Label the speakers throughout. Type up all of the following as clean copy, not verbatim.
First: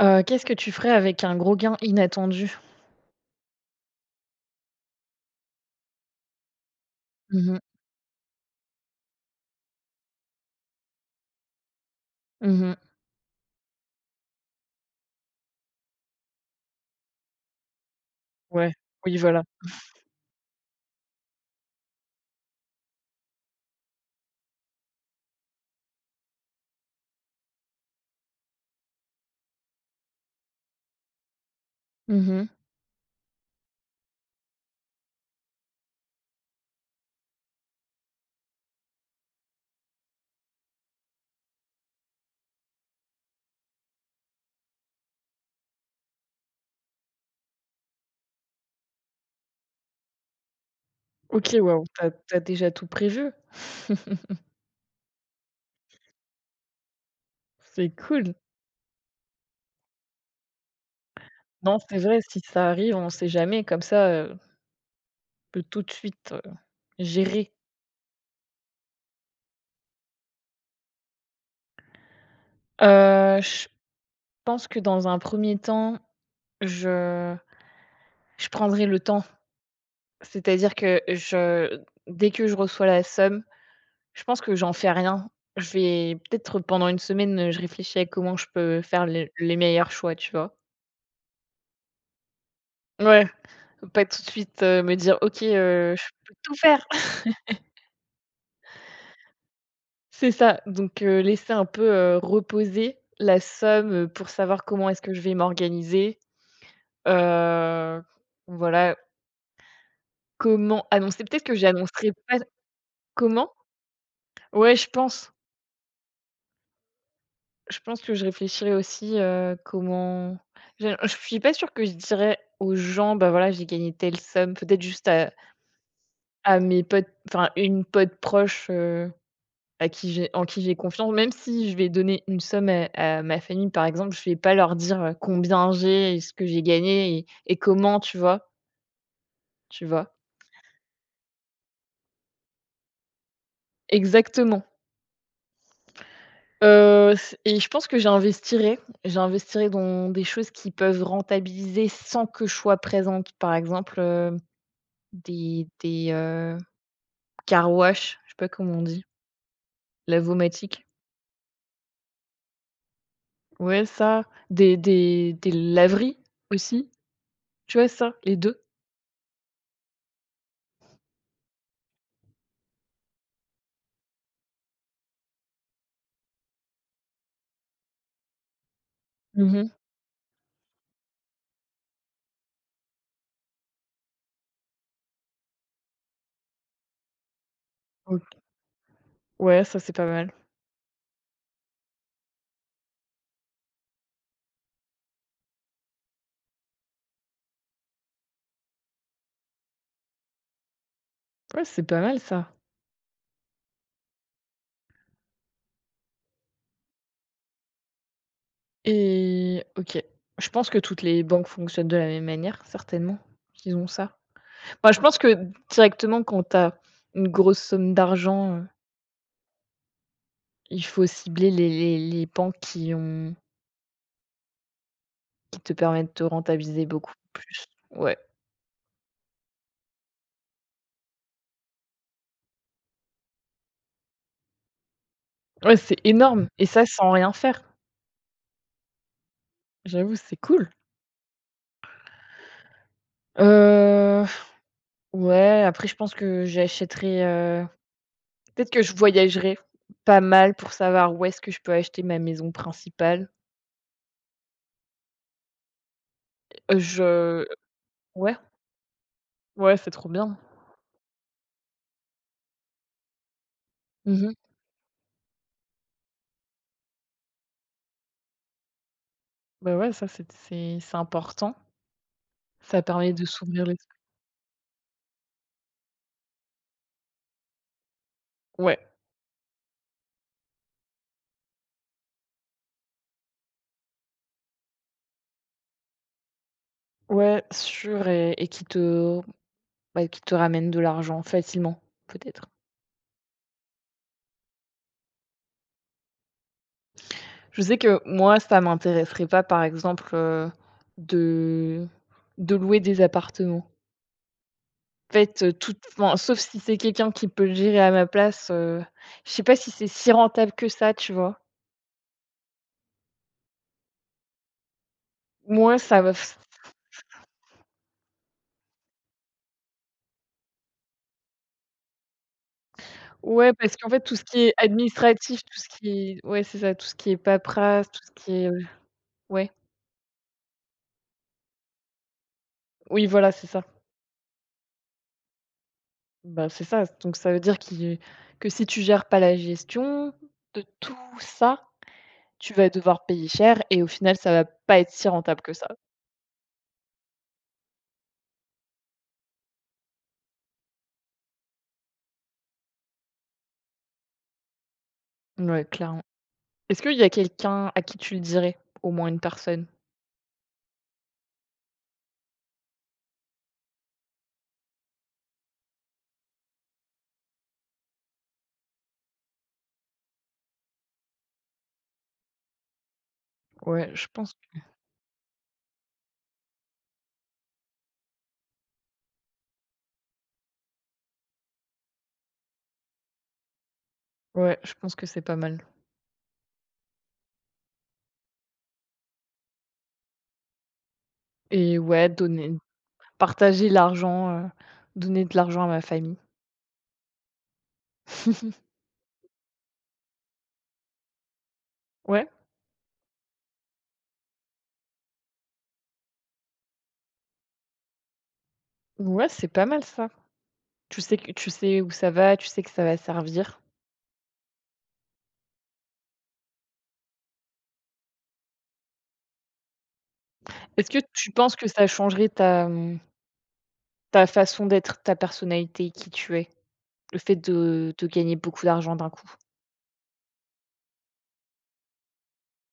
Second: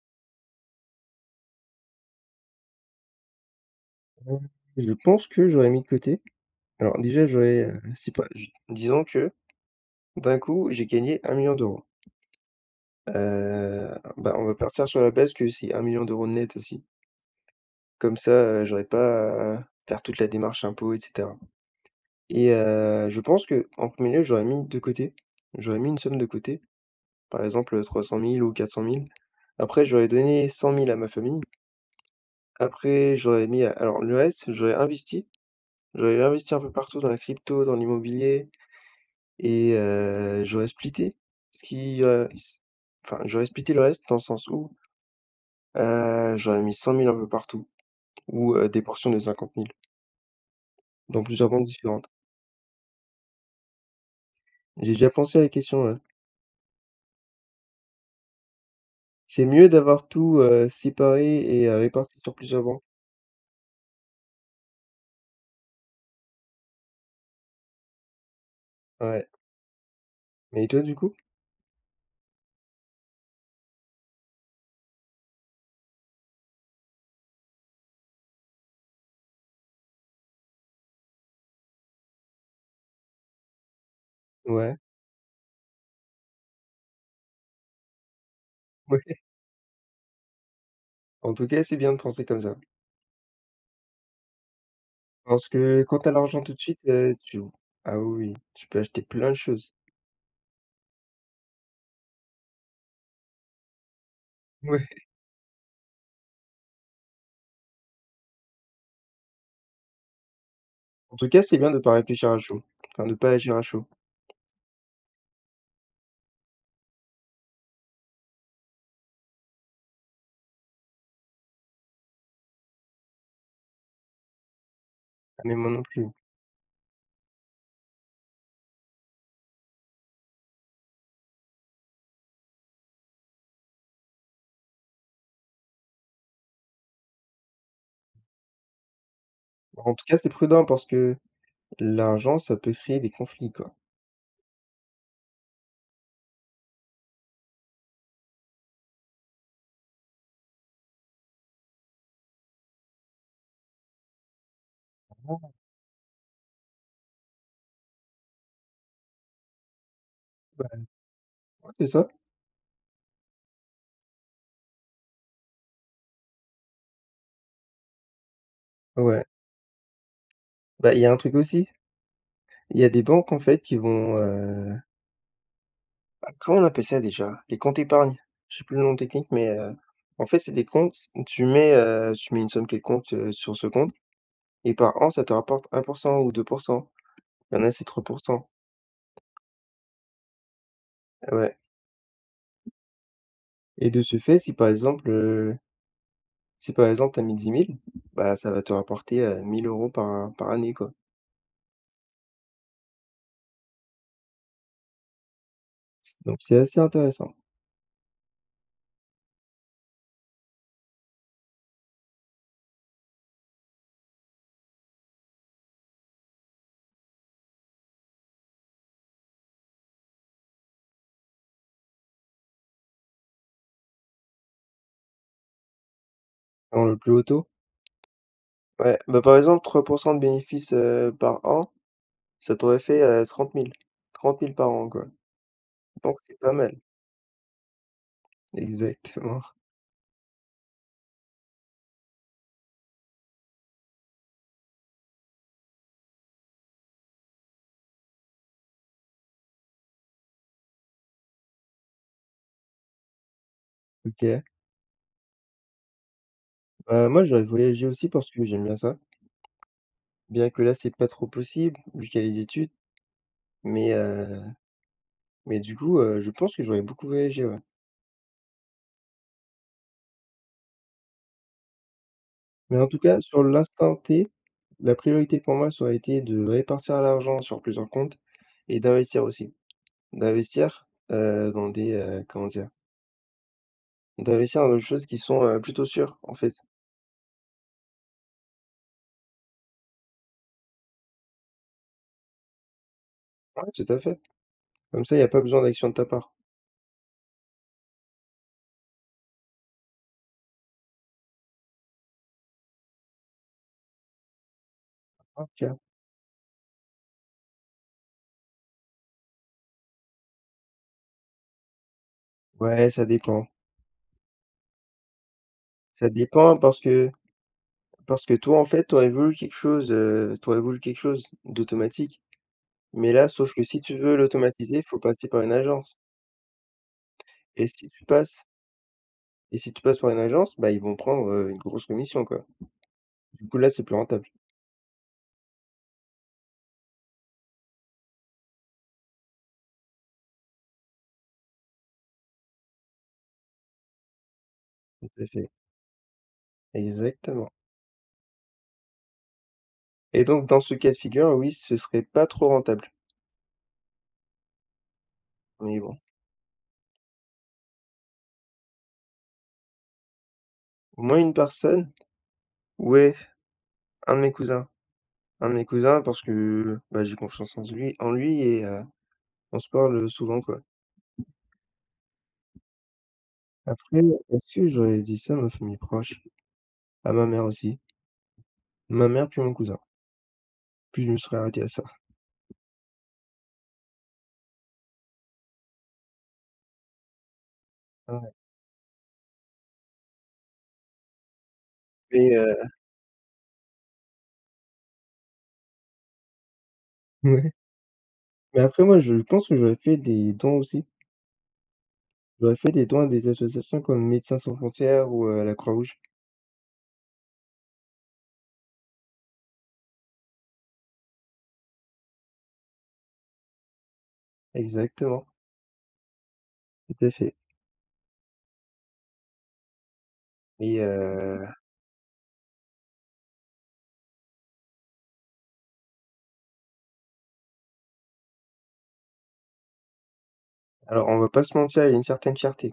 Speaker 1: Qu'est-ce que tu ferais avec un gros gain inattendu?
Speaker 2: Heu, je pense que j'aurais mis de côté. Alors déjà,
Speaker 1: Mmh mh.
Speaker 2: j'aurais, c'est pas j disons que d'un coup, j'ai gagné un million d'euros. €.
Speaker 1: Mmh.
Speaker 2: Heu, Bah, on va partir sur la base que c'est un million d'euros net aussi. Comme ça,
Speaker 1: Ouais,
Speaker 2: j'aurais
Speaker 1: oui, voilà.
Speaker 2: pas à faire toute la démarche impôts et cetera et je pense qu'en 1er lieu, j'aurais mis de côté. J'aurais mis une somme de côté, par exemple, 300 000 ou 400 000. Après, j'aurais donné 100 000 à ma famille.
Speaker 1: Mmh.
Speaker 2: Après, j'aurais mis alors le reste, j'aurais investi. J'aurais investi un peu partout dans la crypto, dans l'immobilier. Et j'aurais splitté ce qui, s enfin, j'aurais splitté le reste dans le sens où, j'aurais mis 100 000 un peu partout ou, des portions de 50 000 dans plusieurs
Speaker 1: OK,
Speaker 2: banques
Speaker 1: waouh, t'as
Speaker 2: différentes.
Speaker 1: as déjà tout prévu.
Speaker 2: J'ai déjà pensé à la question, ouais.
Speaker 1: C'est cool.
Speaker 2: C'est mieux d'avoir tout, séparé et
Speaker 1: Non, c'est
Speaker 2: réparti
Speaker 1: vrai,
Speaker 2: sur
Speaker 1: si
Speaker 2: plusieurs
Speaker 1: ça
Speaker 2: banques.
Speaker 1: arrive, on sait jamais comme ça, on peut tout de suite, gérer.
Speaker 2: Ouais. Mais toi, du coup?
Speaker 1: Je pense que dans un premier temps, je je prendrai le temps. C'est-à-dire que je dès que je reçois la somme, je pense que j'en
Speaker 2: Ouais,
Speaker 1: fais rien. Je vais peut-être pendant une semaine, je réfléchis à comment je peux faire
Speaker 2: ouais.
Speaker 1: les meilleurs choix, tu vois?
Speaker 2: En tout cas, c'est bien de penser comme ça.
Speaker 1: Ouais, faut pas tout de suite, me dire: «OK,
Speaker 2: Parce que quand
Speaker 1: je
Speaker 2: t'as
Speaker 1: peux
Speaker 2: l'argent
Speaker 1: tout
Speaker 2: tout de suite,
Speaker 1: faire».
Speaker 2: tu ah oui, oui, tu peux acheter plein de choses.
Speaker 1: C'est ça, donc laisser un peu, reposer la somme, pour savoir comment est-ce
Speaker 2: Ouais.
Speaker 1: que je vais m'organiser. Heu, voilà, comment
Speaker 2: En
Speaker 1: annoncer?
Speaker 2: tout cas,
Speaker 1: Peut-être que
Speaker 2: c'est bien de pas
Speaker 1: j'annoncerai
Speaker 2: réfléchir à
Speaker 1: pas
Speaker 2: chaud, enfin de pas
Speaker 1: comment?
Speaker 2: agir à chaud.
Speaker 1: Ouais, je pense. Je pense que je réfléchirai aussi, comment je suis pas sûre que je dirais aux gens: «Bah, voilà, j'ai gagné telle somme». Peut-être juste à
Speaker 2: Ah, mais moi non plus.
Speaker 1: à mes potes, enfin, une pote proche, à qui j'ai en qui j'ai confiance, même si je vais donner une somme à ma famille, par exemple, je vais pas leur dire, combien j'ai et ce que j'ai gagné et comment, tu vois? Tu
Speaker 2: En tout
Speaker 1: vois?
Speaker 2: cas, c'est prudent parce que l'argent, ça peut créer des conflits, quoi.
Speaker 1: Exactement. C et je pense que j'investirai. J'investirai dans des choses qui peuvent rentabiliser sans que je sois présente. Par exemple,
Speaker 2: Ah,
Speaker 1: des car wash, je sais pas comment on dit?
Speaker 2: bah,
Speaker 1: Lavomatique?
Speaker 2: ouais, c'est ça.
Speaker 1: Ouais, ça. Des laveries aussi, tu vois ça? Les 2.
Speaker 2: Ouais. Bah, il y a un truc aussi, il y a des banques, en fait, qui vont, ah, comment on appelle ça déjà? Les comptes épargne. Je sais plus le nom technique, mais
Speaker 1: Mmh.
Speaker 2: en fait, c'est des comptes, tu mets une somme quelconque, sur ce compte. Et par an, ça te rapporte 1 ou 2. Il y en a, c'est 3.
Speaker 1: OK. Ouais, ça, c'est pas mal.
Speaker 2: Ouais, et de ce fait, si par exemple, t'as mis 10 000, bah, ça va te rapporter, 1 000 par année, quoi.
Speaker 1: Ouais, c'est pas mal ça
Speaker 2: C Donc c'est assez intéressant.
Speaker 1: et OK. Je pense que toutes les banques fonctionnent de la même manière, certainement, ils ont ça. Bah, je pense que directement quand tu as une grosse somme d'argent, il faut cibler les banques qui te permettent de te rentabiliser
Speaker 2: Dans le
Speaker 1: beaucoup
Speaker 2: plus haut taux.
Speaker 1: plus. Ouais.
Speaker 2: Ouais, bah, par exemple, 3 de bénéfices, par an, ça t'aurait fait, 30 000. 30 000 par an, quoi.
Speaker 1: Ouais, c'est
Speaker 2: Donc c'est
Speaker 1: énorme
Speaker 2: pas
Speaker 1: et
Speaker 2: mal.
Speaker 1: ça sans rien faire.
Speaker 2: Exactement.
Speaker 1: J'avoue, c'est cool. Heu, ouais, après je pense que j'achèterai, peut-être que je voyagerai pas mal pour savoir où est-ce que je peux acheter ma maison principale.
Speaker 2: OK. Bah, moi, j'aurais
Speaker 1: Je.
Speaker 2: voyagé aussi parce
Speaker 1: Ouais,
Speaker 2: que j'aime bien ça.
Speaker 1: ouais, c'est trop bien.
Speaker 2: Bien que là, c'est pas trop possible vu qu'il y a les études, mais
Speaker 1: Mmh.
Speaker 2: heu mais du coup, je pense que j'aurais beaucoup voyagé, ouais.
Speaker 1: Bah, ouais, ça, c'est important.
Speaker 2: Mais
Speaker 1: Ça
Speaker 2: en tout
Speaker 1: permet
Speaker 2: cas,
Speaker 1: de
Speaker 2: sur
Speaker 1: s'ouvrir l'esprit.
Speaker 2: l'instant T, la priorité pour moi, ça aurait été de répartir l'argent sur plusieurs comptes
Speaker 1: Ouais,
Speaker 2: et d'investir aussi. D'investir, dans des, comment dire? D'investir dans des choses qui sont, plutôt sûres, en fait.
Speaker 1: ouais, sûr et qui te ramène de l'argent facilement, peut-être.
Speaker 2: Ouais, tout à fait. Comme ça, il y a pas besoin d'action de ta part.
Speaker 1: Je sais que moi, ça m'intéresserait pas, par exemple, de louer des appartements. En fait,
Speaker 2: OK.
Speaker 1: toute enfin, sauf si c'est quelqu'un qui peut le gérer à ma place, je sais pas si c'est si rentable que ça, tu vois?
Speaker 2: Ouais, ça dépend.
Speaker 1: Moi, ça
Speaker 2: Ça
Speaker 1: va.
Speaker 2: dépend parce que toi, en fait, tu aurais voulu quelque chose d'automatique. Mais là,
Speaker 1: Ouais,
Speaker 2: sauf que
Speaker 1: parce
Speaker 2: si
Speaker 1: qu'en
Speaker 2: tu
Speaker 1: fait,
Speaker 2: veux
Speaker 1: tout ce qui est
Speaker 2: l'automatiser, il faut passer par
Speaker 1: administratif,
Speaker 2: une
Speaker 1: tout ce qui
Speaker 2: agence
Speaker 1: est... ouais, c'est ça, tout ce qui est
Speaker 2: et si
Speaker 1: paperasse, tout
Speaker 2: tu
Speaker 1: ce qui
Speaker 2: passes
Speaker 1: est, ouais.
Speaker 2: et si tu passes par une agence, bah, ils vont prendre, une grosse commission, quoi.
Speaker 1: Oui, voilà, c'est
Speaker 2: Du coup,
Speaker 1: ça.
Speaker 2: là, c'est plus rentable.
Speaker 1: Bah, c'est ça, donc ça veut dire qu'il que si tu gères pas la gestion de tout ça, tu vas devoir payer cher et au final, ça va pas être si
Speaker 2: Tout à
Speaker 1: rentable
Speaker 2: fait,
Speaker 1: que ça.
Speaker 2: exactement. Et donc dans ce cas de figure, oui, ce serait pas trop rentable,
Speaker 1: Ouais,
Speaker 2: mais bon,
Speaker 1: clairement. Est-ce qu'il y a quelqu'un à qui tu le dirais? Au moins une personne?
Speaker 2: au moins une personne, ouais, un de mes cousins, parce que, bah, j'ai confiance en lui et on se parle souvent, quoi.
Speaker 1: Ouais,
Speaker 2: Après,
Speaker 1: je pense.
Speaker 2: est-ce que j'aurais dit ça à ma famille proche? À ma mère aussi. Ma mère puis mon cousin, puis je me serais arrêté à ça.
Speaker 1: Ouais, je pense que c'est pas mal
Speaker 2: Ouais,
Speaker 1: et ouais,
Speaker 2: mais heu,
Speaker 1: donner partager l'argent, donner de l'argent à ma famille.
Speaker 2: ouais, mais après moi, je pense que j'aurais fait des dons aussi.
Speaker 1: Ouais,
Speaker 2: J'aurais fait des dons à des associations comme Médecins sans frontières ou, la Croix-Rouge.
Speaker 1: ouais, c'est pas mal ça. Tu sais que tu sais où ça va, tu sais que ça va servir.
Speaker 2: Exactement, tout à fait et
Speaker 1: Est-ce que tu penses que ça changerait ta façon d'être, ta personnalité, qui tu es? Le fait de gagner beaucoup d'argent d'un coup?
Speaker 2: alors on va pas se mentir, il y a une certaine fierté.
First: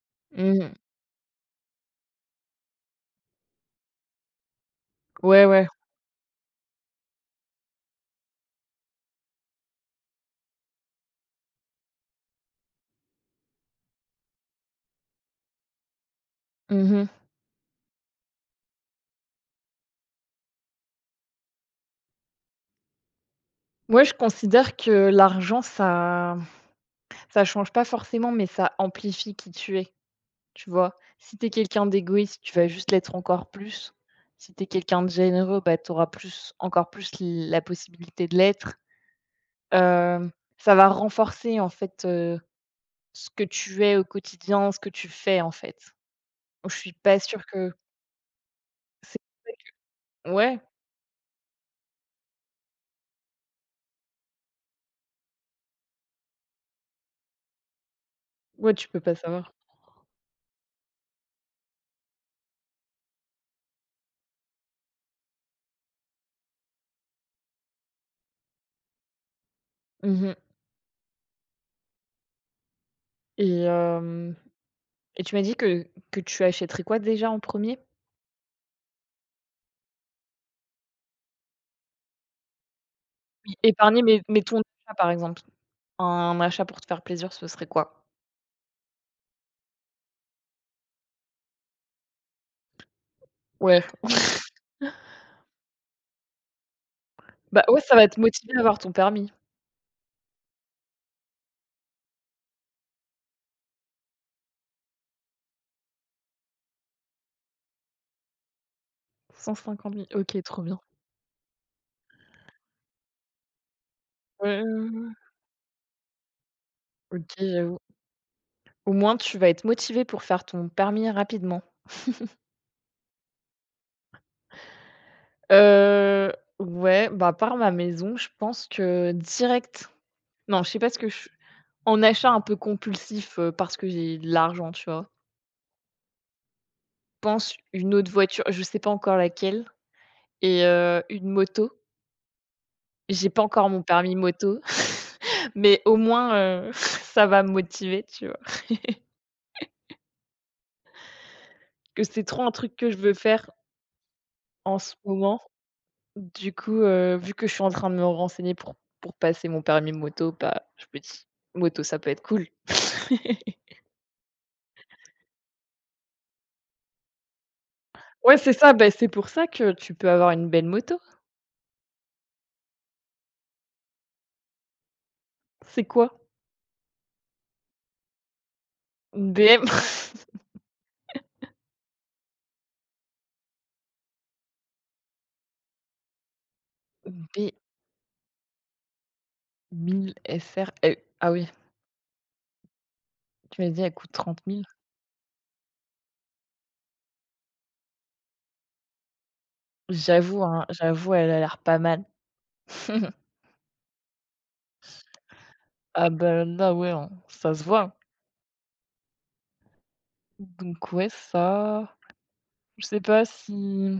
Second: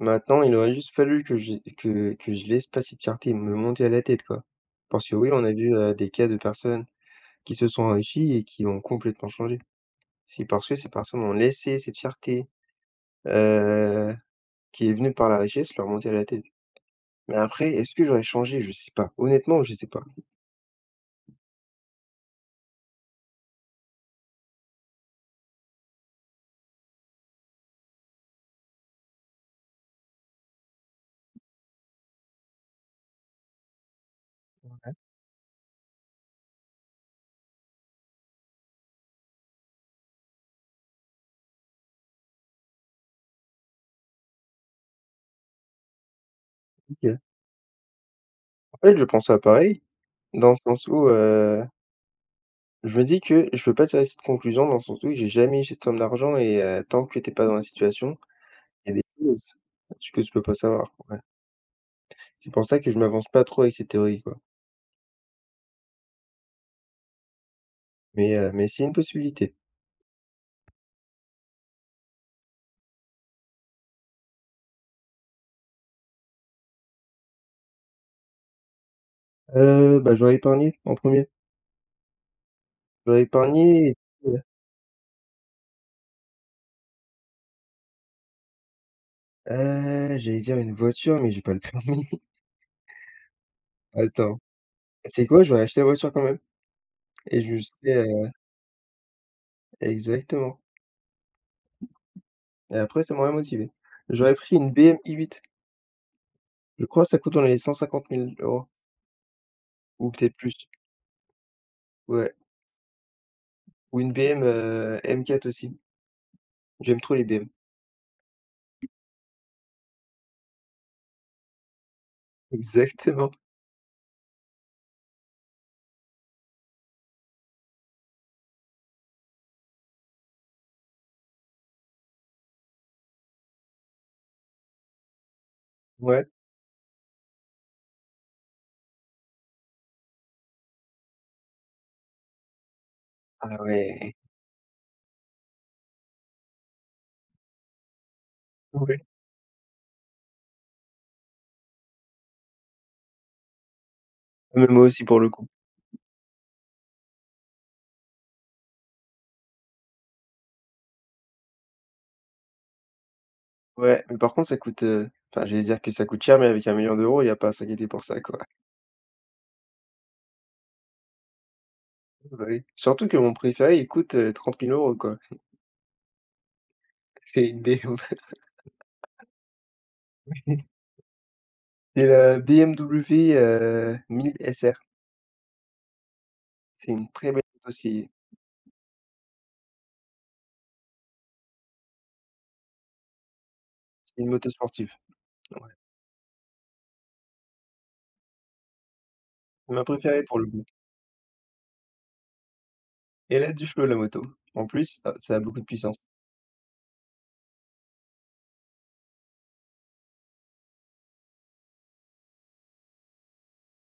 Speaker 2: Maintenant, il
Speaker 1: Mmh.
Speaker 2: aurait juste fallu que j'ai que je laisse pas cette fierté me monter à la tête, quoi. Parce que oui, on
Speaker 1: Ouais,
Speaker 2: a
Speaker 1: ouais.
Speaker 2: vu, des cas de personnes qui se sont enrichies et qui ont complètement changé. C'est parce que ces personnes ont laissé cette fierté, heu, qui est venue par la richesse, leur monter à la tête.
Speaker 1: Mmh mh.
Speaker 2: Mais après, est-ce que j'aurais changé? Je sais pas. Honnêtement, je sais pas.
Speaker 1: Ouais, je considère que l'argent, ça change pas forcément, mais ça amplifie qui tu es, tu vois? Si tu es quelqu'un d'égoïste, tu vas juste l'être encore plus. Si tu es quelqu'un de généreux, bah, tu auras plus encore plus la possibilité de l'être. Hem, ça va renforcer en fait, ce que tu es au quotidien, ce que tu fais, en fait. Je suis
Speaker 2: OK.
Speaker 1: pas sûre que
Speaker 2: En fait, je
Speaker 1: c'est.
Speaker 2: pense à pareil, dans le
Speaker 1: Ouais,
Speaker 2: sens où, je me dis que je veux pas tirer cette conclusion dans le sens où j'ai jamais eu cette somme d'argent et tant que tu es pas dans la situation,
Speaker 1: ouais, tu
Speaker 2: il y a
Speaker 1: peux
Speaker 2: des
Speaker 1: pas savoir.
Speaker 2: choses tu que tu peux pas savoir, ouais. C'est pour ça que je m'avance pas trop avec ces théories, quoi. Mais c'est une possibilité.
Speaker 1: Mmh et hem et tu m'as dit que tu achèterais quoi déjà en premier.
Speaker 2: Bah, j'aurais épargné en premier. J'aurais épargné.
Speaker 1: Épargner, mais ton achat, par exemple. Un achat pour te faire plaisir, ce serait quoi?
Speaker 2: J'allais dire une voiture, mais j'ai pas le permis.
Speaker 1: Ouais.
Speaker 2: Attends, tu sais quoi? J'aurais acheté la voiture quand même et je me
Speaker 1: Bah, ouais, ça
Speaker 2: serais,
Speaker 1: va te motiver à avoir ton permis.
Speaker 2: exactement et après ça m'aurait motivé. J'aurais pris une BM i8. Je crois que ça coûte dans les 150 000 euros
Speaker 1: 150 000.
Speaker 2: ou peut-être
Speaker 1: OK,
Speaker 2: plus.
Speaker 1: trop bien.
Speaker 2: Ouais, ou une BM,
Speaker 1: Ouais, ouais, ouais, ouais.
Speaker 2: M4 aussi. J'aime trop les
Speaker 1: OK,
Speaker 2: BM.
Speaker 1: j'avoue. Au moins, tu vas être motivé pour faire ton permis rapidement.
Speaker 2: Exactement,
Speaker 1: Heu, ouais, bah, par ma maison, je pense que direct. Non, je sais pas ce que je en achat un peu compulsif, parce que j'ai de l'argent, tu vois?
Speaker 2: ouais.
Speaker 1: Je pense une autre voiture, je sais pas encore laquelle et une moto. J'ai pas
Speaker 2: Ah
Speaker 1: encore mon
Speaker 2: ouais,
Speaker 1: permis moto, mais au moins, ça va me motiver, tu vois?
Speaker 2: ouais.
Speaker 1: Que c'est trop un truc que je veux faire
Speaker 2: Mais
Speaker 1: en
Speaker 2: moi
Speaker 1: ce
Speaker 2: aussi pour le
Speaker 1: moment.
Speaker 2: coup.
Speaker 1: Du coup, vu que je suis en train de me renseigner pour passer mon permis moto, bah, je me dis: «Moto, ça peut être cool».
Speaker 2: Ouais, mais par contre ça coûte, enfin j'allais dire que ça coûte cher, mais avec un million d'euros il y a pas à s'inquiéter pour ça,
Speaker 1: Ouais,
Speaker 2: quoi.
Speaker 1: c'est ça, bah, c'est pour ça que tu peux avoir une belle moto.
Speaker 2: Bah oui. Surtout que mon préféré il coûte, 30 000 euros quoi.
Speaker 1: C'est quoi?
Speaker 2: C'est une BM.
Speaker 1: Une BM?
Speaker 2: C'est la BMW, 1 000 SR. C'est une
Speaker 1: Une
Speaker 2: très belle
Speaker 1: B
Speaker 2: moto, c'est
Speaker 1: 1000 SR et ah oui, tu m'as dit elle coûte
Speaker 2: c'est une
Speaker 1: 30
Speaker 2: moto
Speaker 1: 000?
Speaker 2: sportive. Ouais, c'est ma préférée pour
Speaker 1: J'avoue,
Speaker 2: le
Speaker 1: hein,
Speaker 2: coup.
Speaker 1: j'avoue, elle a l'air pas mal.
Speaker 2: Et elle a du flow la moto. En plus, ça a beaucoup de puissance.
Speaker 1: Ah ben là, ouais, hein, ça se voit. Donc ouais, ça, je sais pas si je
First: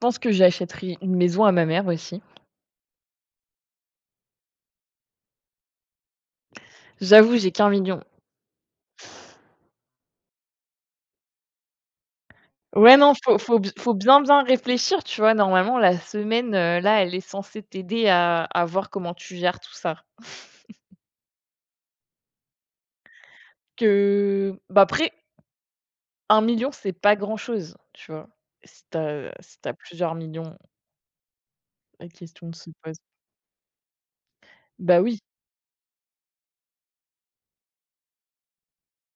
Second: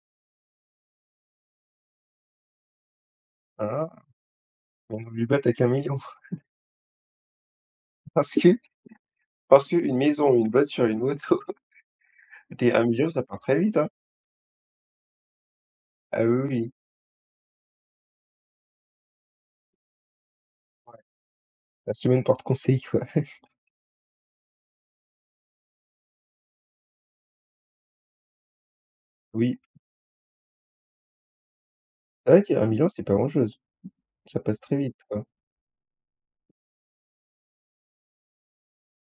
Speaker 1: pense que j'achèterai une maison à ma mère aussi.
Speaker 2: Ah, mais n'oublie pas, tu qu'un million
Speaker 1: J'avoue, j'ai qu'un million.
Speaker 2: parce que parce que une maison, une voiture, une moto, t'es un
Speaker 1: Ouais,
Speaker 2: million
Speaker 1: non,
Speaker 2: ça
Speaker 1: faut
Speaker 2: part très
Speaker 1: faut b
Speaker 2: vite, hein.
Speaker 1: faut bien, bien réfléchir, tu vois? Normalement, la
Speaker 2: Ah oui,
Speaker 1: semaine,
Speaker 2: oui, oui.
Speaker 1: là, elle est censée t'aider à voir comment tu gères tout ça.
Speaker 2: La semaine porte-conseil, quoi.
Speaker 1: Que Bah, après un million c'est pas grand-chose, tu vois? Si t'as si
Speaker 2: Oui,
Speaker 1: t'as plusieurs millions. La
Speaker 2: c'est vrai
Speaker 1: question
Speaker 2: que
Speaker 1: se
Speaker 2: 1
Speaker 1: pose.
Speaker 2: c'est pas grand-chose. Ça passe très vite,
Speaker 1: Bah oui,
Speaker 2: quoi.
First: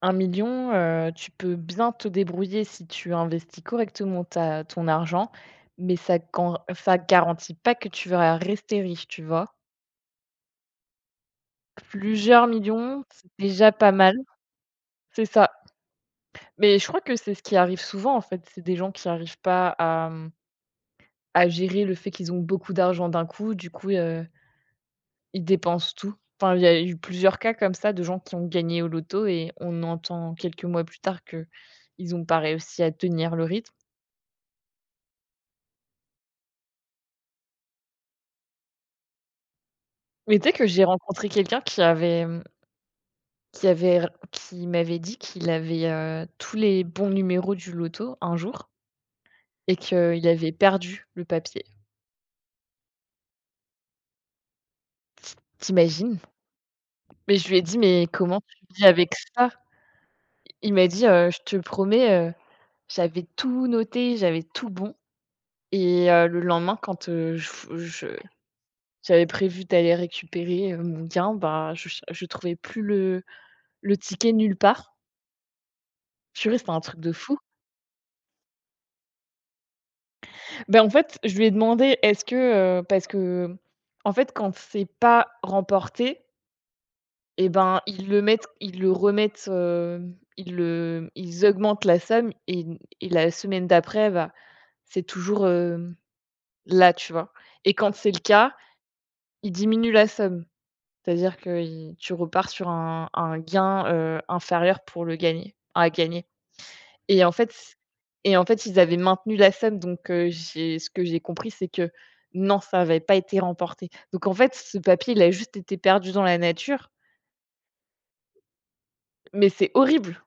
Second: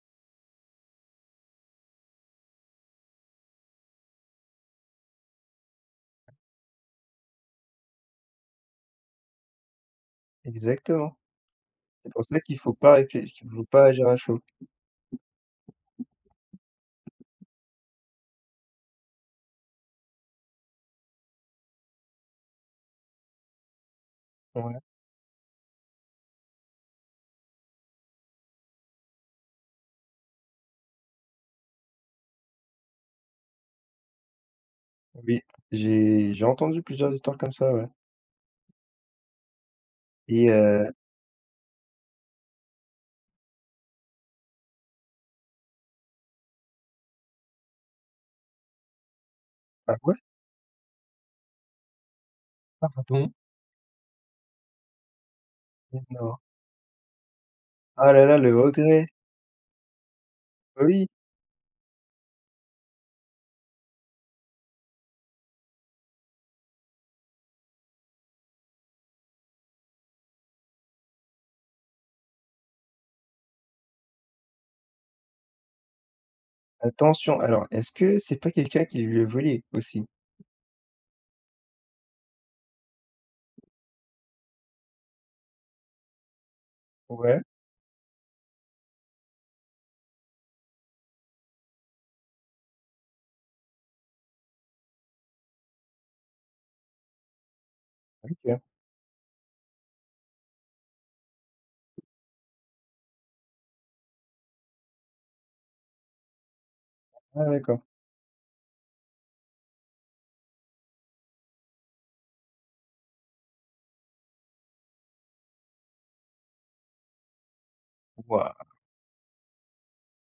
Speaker 1: un million 000, tu peux bien te débrouiller si tu investis correctement ta ton argent, mais ça garantit pas que tu vas rester riche, tu vois?
Speaker 2: Exactement. C'est pour ça
Speaker 1: Plusieurs millions, c'est
Speaker 2: qu'il faut
Speaker 1: déjà
Speaker 2: pas
Speaker 1: pas
Speaker 2: agir
Speaker 1: mal.
Speaker 2: à chaud.
Speaker 1: C'est ça. Mais je crois que c'est ce qui arrive souvent, en fait. C'est des gens qui arrivent pas à gérer le fait qu'ils ont beaucoup d'argent d'un coup, du coup,
Speaker 2: Ouais,
Speaker 1: ils dépensent tout. Enfin, il y a eu plusieurs cas comme ça de gens qui ont gagné au loto et on entend quelques mois plus tard que ils ont pas réussi à tenir le rythme.
Speaker 2: oui, j'ai entendu plusieurs histoires comme ça, ouais
Speaker 1: Mais tu
Speaker 2: et
Speaker 1: sais que j'ai rencontré quelqu'un qui avait, mmh, qui avait r qui m'avait dit qu'il avait, tous les bons numéros du loto un jour et
Speaker 2: ah ouais?
Speaker 1: qu'il avait perdu le papier.
Speaker 2: Pardon?
Speaker 1: T'imagines.
Speaker 2: Non.
Speaker 1: Mais je lui ai dit: «Mais
Speaker 2: Ah là là,
Speaker 1: comment
Speaker 2: le
Speaker 1: tu vis
Speaker 2: regret!
Speaker 1: avec ça?» Il
Speaker 2: Bah
Speaker 1: m'a dit:
Speaker 2: oui,
Speaker 1: Je te promets, j'avais tout noté, j'avais tout bon et le lendemain quand, je j'avais prévu d'aller récupérer, mon gain, bah, je trouvais plus le ticket nulle part. Purée, c'était un truc de fou.
Speaker 2: attention. Alors, est-ce que c'est pas quelqu'un qui lui a volé aussi?
Speaker 1: Ben en fait, je lui ai demandé: «Est-ce que», parce que, en fait, quand c'est pas remporté
Speaker 2: Ouais,
Speaker 1: et ben, ils le remettent, ils augmentent la somme et la semaine d'après, bah, c'est toujours, là, tu vois? Et quand c'est le cas,
Speaker 2: OK.
Speaker 1: ils diminuent la somme. C'est-à-dire que il tu repars sur un gain, inférieur pour le gagner à gagner et en
Speaker 2: Ah
Speaker 1: fait
Speaker 2: d'accord.
Speaker 1: et en fait, ils avaient maintenu la somme donc j'ai ce que j'ai compris, c'est que non, ça avait pas été remporté. Donc en fait, ce papier, il a juste été perdu dans la nature,
Speaker 2: Waouh!
Speaker 1: mais c'est horrible.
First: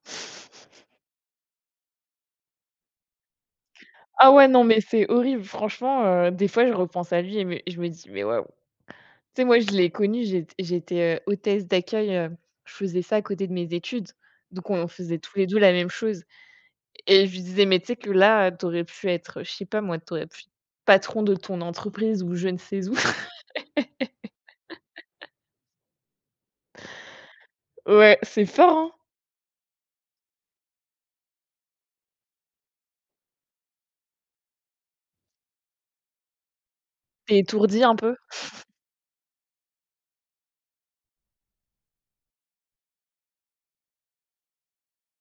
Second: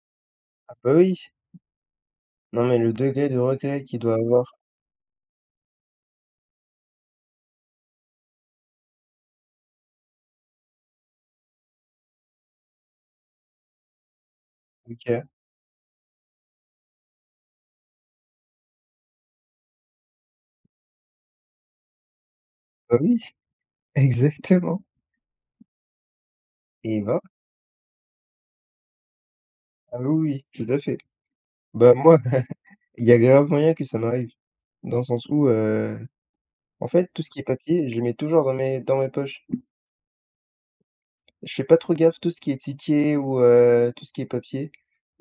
Speaker 2: Ah bah oui! Non mais le degré de regret qu'il doit
Speaker 1: Ah
Speaker 2: avoir.
Speaker 1: ouais, non, mais c'est horrible. Franchement, des fois, je repense à lui et me je me dis: «Mais waouh!» Tu sais, moi, je l'ai connu, j'étais, hôtesse d'accueil, je faisais ça à côté de mes études, donc on faisait
Speaker 2: OK.
Speaker 1: tous les 2 la même chose. Et je lui disais: «Mais tu sais que là, t'aurais pu être, je sais pas moi, t'aurais aurais pu être patron de ton entreprise ou je ne sais où».
Speaker 2: Bah oui, exactement et bah
Speaker 1: Ouais, c'est fort, hein?
Speaker 2: ah oui, oui, tout à fait. Bah moi, il y a grave moyen que ça m'arrive, dans le sens où, en fait, tout ce
Speaker 1: T'es
Speaker 2: qui est
Speaker 1: étourdi
Speaker 2: papier,
Speaker 1: un
Speaker 2: je le mets
Speaker 1: peu?
Speaker 2: toujours dans mes poches. Je fais pas trop gaffe, tout ce qui est tickets ou tout ce qui est papier,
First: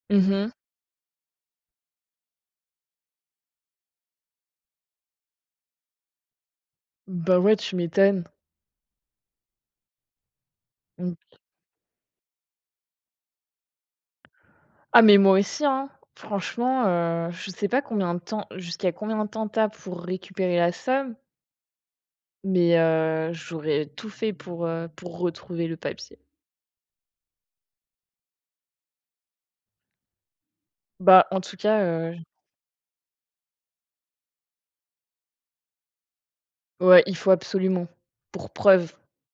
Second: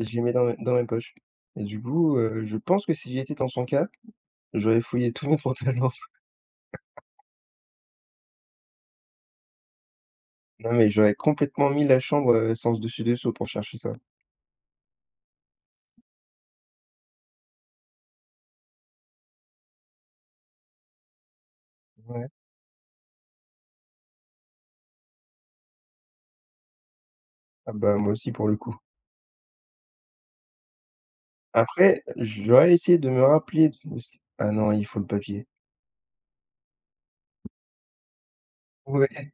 Speaker 2: je les mets dans
Speaker 1: Mmh.
Speaker 2: mes dans mes poches et du coup, je pense que si j'étais dans son cas, j'aurais fouillé tous mes pantalons.
Speaker 1: Bah ouais, tu m'étonnes.
Speaker 2: Non, mais j'aurais
Speaker 1: Mmh.
Speaker 2: complètement mis la chambre, sans dessus dessous pour chercher ça.
Speaker 1: Ah mais moi aussi, hein. Franchement, je sais pas combien de temps jusqu'à combien de temps t'as pour récupérer la somme,
Speaker 2: Ouais.
Speaker 1: mais j'aurais tout fait pour retrouver le papier.
Speaker 2: Ah bah, moi aussi pour le coup.
Speaker 1: Bah en tout cas,
Speaker 2: Après, j'aurais essayé de me rappeler de ah non, il faut le papier.
Speaker 1: ouais, il faut absolument. Pour preuve.
Speaker 2: Ouais.